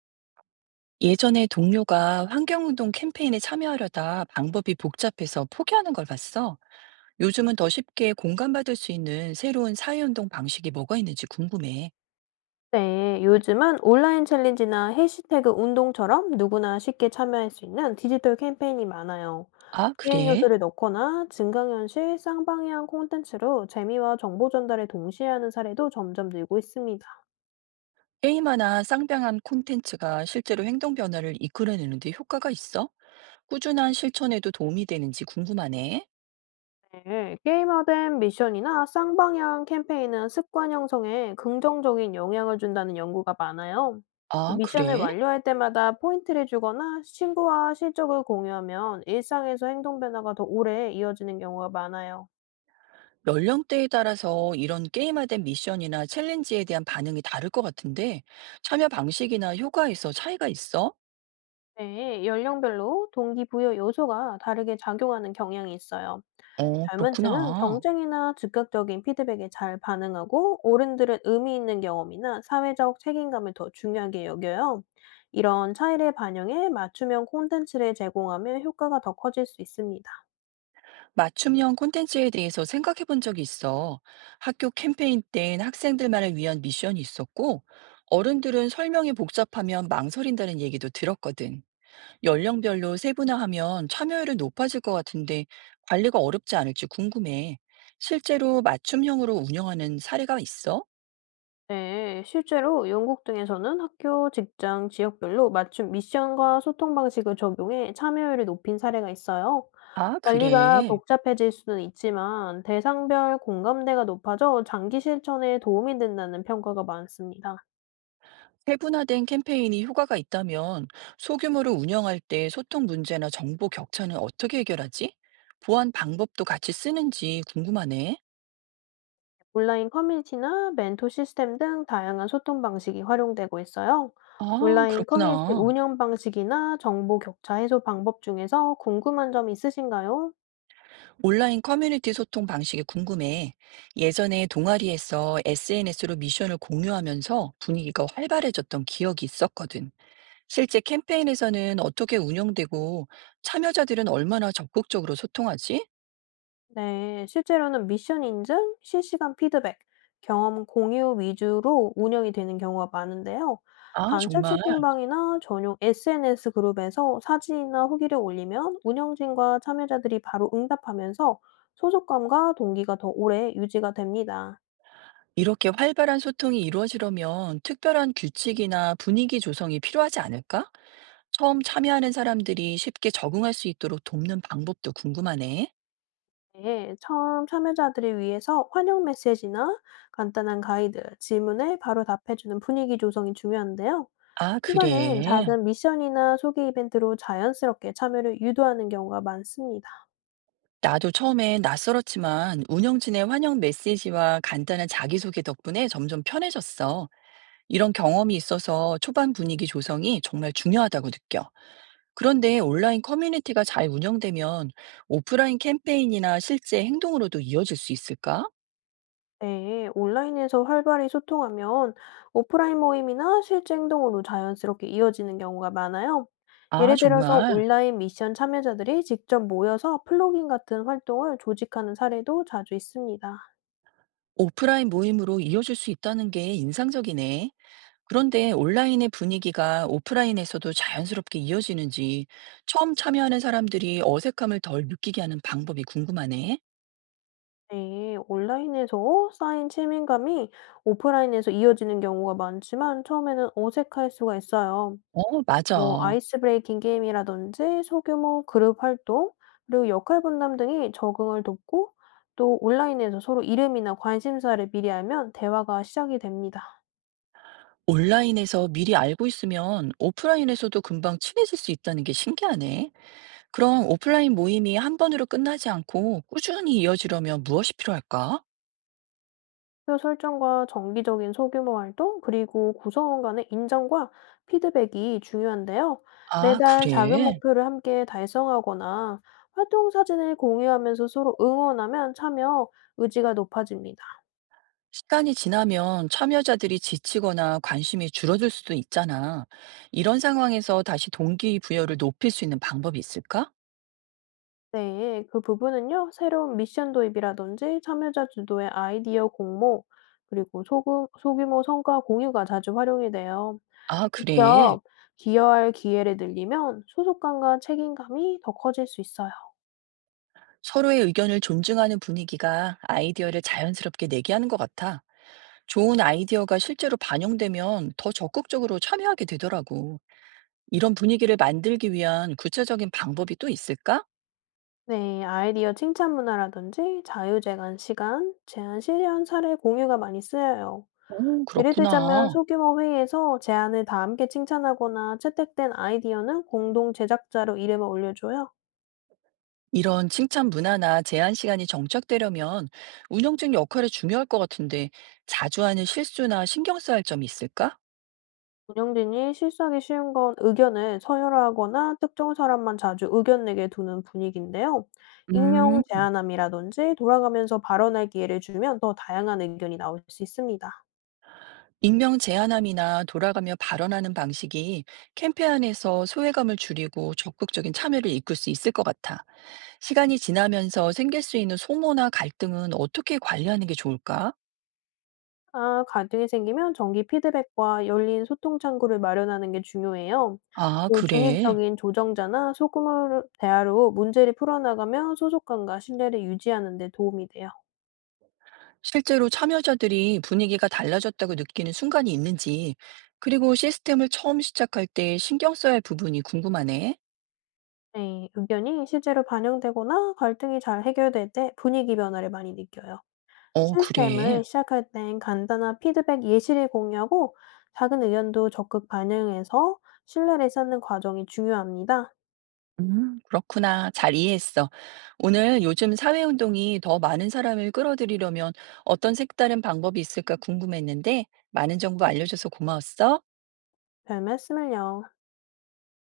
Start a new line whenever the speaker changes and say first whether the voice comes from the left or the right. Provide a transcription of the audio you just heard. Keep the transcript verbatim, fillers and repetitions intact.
right: 예전에 동료가 환경운동 캠페인에 참여하려다 방법이 복잡해서 포기하는 걸 봤어. 요즘은 더 쉽게 공감받을 수 있는 새로운 사회운동 방식이 뭐가 있는지 궁금해.
left: 네, 요즘은 온라인 챌린지나 해시태그 운동처럼 누구나 쉽게 참여할 수 있는 디지털 캠페인이 많아요.
right: 아,
left: 게임
right: 그래?
left: 요소를 넣거나 증강현실, 쌍방향 콘텐츠로 재미와 정보 전달을 동시에 하는 사례도 점점 늘고 있습니다.
right: 게임화나 쌍방향 콘텐츠가 실제로 행동 변화를 이끌어내는 데 효과가 있어? 꾸준한 실천에도 도움이 되는지 궁금하네.
left: 네, 게임화된 미션이나 쌍방향 캠페인은 습관 형성에 긍정적인 영향을 준다는 연구가 많아요. 또
right: 아,
left: 미션을
right: 그래?
left: 완료할 때마다 포인트를 주거나 친구와 실적을 공유하면 일상에서 행동 변화가 더 오래 이어지는 경우가 많아요.
right: 연령대에 따라서 이런 게임화된 미션이나 챌린지에 대한 반응이 다를 것 같은데 참여 방식이나 효과에서 차이가 있어?
left: 네, 연령별로 동기부여 요소가 다르게 작용하는 경향이 있어요.
right: 어,
left: 젊은층은
right: 그렇구나.
left: 경쟁이나 즉각적인 피드백에 잘 반응하고, 어른들은 의미 있는 경험이나 사회적 책임감을 더 중요하게 여겨요. 이런 차이를 반영해 맞춤형 콘텐츠를 제공하면 효과가 더 커질 수 있습니다.
right: 맞춤형 콘텐츠에 대해서 생각해 본 적이 있어. 학교 캠페인 땐 학생들만을 위한 미션이 있었고, 어른들은 설명이 복잡하면 망설인다는 얘기도 들었거든. 연령별로 세분화하면 참여율은 높아질 것 같은데 관리가 어렵지 않을지 궁금해. 실제로 맞춤형으로 운영하는 사례가 있어?
left: 네, 실제로 영국 등에서는 학교, 직장, 지역별로 맞춤 미션과 소통 방식을 적용해 참여율을 높인 사례가 있어요.
right: 아,
left: 관리가
right: 그래.
left: 복잡해질 수는 있지만 대상별 공감대가 높아져 장기 실천에 도움이 된다는 평가가 많습니다.
right: 세분화된 캠페인이 효과가 있다면 소규모로 운영할 때 소통 문제나 정보 격차는 어떻게 해결하지? 보안 방법도 같이 쓰는지 궁금하네.
left: 온라인 커뮤니티나 멘토 시스템 등 다양한 소통 방식이 활용되고 있어요.
right: 아,
left: 온라인 커뮤니티
right: 그렇구나.
left: 운영 방식이나 정보 격차 해소 방법 중에서 궁금한 점 있으신가요?
right: 온라인 커뮤니티 소통 방식이 궁금해. 예전에 동아리에서 에스엔에스로 미션을 공유하면서 분위기가 활발해졌던 기억이 있었거든. 실제 캠페인에서는 어떻게 운영되고 참여자들은 얼마나 적극적으로 소통하지?
left: 네, 실제로는 미션 인증, 실시간 피드백, 경험 공유 위주로 운영이 되는 경우가 많은데요.
right: 아,
left: 단체
right: 정말.
left: 채팅방이나 전용 에스엔에스 그룹에서 사진이나 후기를 올리면 운영진과 참여자들이 바로 응답하면서 소속감과 동기가 더 오래 유지가 됩니다.
right: 이렇게 활발한 소통이 이루어지려면 특별한 규칙이나 분위기 조성이 필요하지 않을까? 처음 참여하는 사람들이 쉽게 적응할 수 있도록 돕는 방법도 궁금하네.
left: 네, 처음 참여자들을 위해서 환영 메시지나 간단한 가이드, 질문에 바로 답해주는 분위기 조성이 중요한데요.
right: 아,
left: 초반엔
right: 그래.
left: 작은 미션이나 소개 이벤트로 자연스럽게 참여를 유도하는 경우가 많습니다.
right: 나도 처음엔 낯설었지만 운영진의 환영 메시지와 간단한 자기소개 덕분에 점점 편해졌어. 이런 경험이 있어서 초반 분위기 조성이 정말 중요하다고 느껴. 그런데 온라인 커뮤니티가 잘 운영되면 오프라인 캠페인이나 실제 행동으로도 이어질 수 있을까?
left: 네, 온라인에서 활발히 소통하면 오프라인 모임이나 실제 행동으로 자연스럽게 이어지는 경우가 많아요.
right: 아,
left: 예를 들어서
right: 정말.
left: 온라인 미션 참여자들이 직접 모여서 플로깅 같은 활동을 조직하는 사례도 자주 있습니다.
right: 오프라인 모임으로 이어질 수 있다는 게 인상적이네. 그런데 온라인의 분위기가 오프라인에서도 자연스럽게 이어지는지 처음 참여하는 사람들이 어색함을 덜 느끼게 하는 방법이 궁금하네.
left: 네, 온라인에서 쌓인 친밀감이 오프라인에서 이어지는 경우가 많지만 처음에는 어색할 수가 있어요.
right: 어,
left: 뭐
right: 맞아.
left: 아이스 브레이킹 게임이라든지 소규모 그룹 활동 그리고 역할 분담 등이 적응을 돕고 또 온라인에서 서로 이름이나 관심사를 미리 알면 대화가 시작이 됩니다.
right: 온라인에서 미리 알고 있으면 오프라인에서도 금방 친해질 수 있다는 게 신기하네. 그럼 오프라인 모임이 한 번으로 끝나지 않고 꾸준히 이어지려면 무엇이 필요할까?
left: 표 설정과 정기적인 소규모 활동 그리고 구성원 간의 인정과 피드백이 중요한데요.
right: 아,
left: 매달 작은
right: 그래.
left: 목표를 함께 달성하거나 활동 사진을 공유하면서 서로 응원하면 참여 의지가 높아집니다.
right: 시간이 지나면 참여자들이 지치거나 관심이 줄어들 수도 있잖아. 이런 상황에서 다시 동기부여를 높일 수 있는 방법이 있을까?
left: 네, 그 부분은요, 새로운 미션 도입이라든지 참여자 주도의 아이디어 공모, 그리고 소규, 소규모 성과 공유가 자주 활용이 돼요.
right: 아, 그래.
left: 직접 기여할 기회를 늘리면 소속감과 책임감이 더 커질 수 있어요.
right: 서로의 의견을 존중하는 분위기가 아이디어를 자연스럽게 내게 하는 것 같아. 좋은 아이디어가 실제로 반영되면 더 적극적으로 참여하게 되더라고. 이런 분위기를 만들기 위한 구체적인 방법이 또 있을까?
left: 네, 아이디어 칭찬 문화라든지 자유재간 시간, 제안 실현 사례 공유가 많이 쓰여요.
right: 오,
left: 예를 들자면
right: 그렇구나.
left: 소규모 회의에서 제안을 다 함께 칭찬하거나 채택된 아이디어는 공동 제작자로 이름을 올려줘요.
right: 이런 칭찬 문화나 제한 시간이 정착되려면 운영진 역할이 중요할 것 같은데 자주 하는 실수나 신경 써야 할 점이 있을까?
left: 운영진이 실수하기 쉬운 건 의견을 서열화하거나 특정 사람만 자주 의견 내게 두는 분위기인데요.
right: 음,
left: 익명 제한함이라든지 돌아가면서 발언할 기회를 주면 더 다양한 의견이 나올 수 있습니다.
right: 익명 제한함이나 돌아가며 발언하는 방식이 캠페인에서 소외감을 줄이고 적극적인 참여를 이끌 수 있을 것 같아. 시간이 지나면서 생길 수 있는 소모나 갈등은 어떻게 관리하는 게 좋을까?
left: 아, 갈등이 생기면 정기 피드백과 열린 소통 창구를 마련하는 게 중요해요.
right: 아,
left: 또
right: 그래.
left: 중립적인 조정자나 소규모 대화로 문제를 풀어나가며 소속감과 신뢰를 유지하는 데 도움이 돼요.
right: 실제로 참여자들이 분위기가 달라졌다고 느끼는 순간이 있는지, 그리고 시스템을 처음 시작할 때 신경 써야 할 부분이 궁금하네.
left: 네, 의견이 실제로 반영되거나 갈등이 잘 해결될 때 분위기 변화를 많이 느껴요.
right: 어, 그래.
left: 시스템을 시작할 땐 간단한 피드백 예시를 공유하고 작은 의견도 적극 반영해서 신뢰를 쌓는 과정이 중요합니다.
right: 음, 그렇구나. 잘 이해했어. 오늘 요즘 사회운동이 더 많은 사람을 끌어들이려면 어떤 색다른 방법이 있을까 궁금했는데, 많은 정보 알려줘서 고마웠어.
left: 별 말씀을요.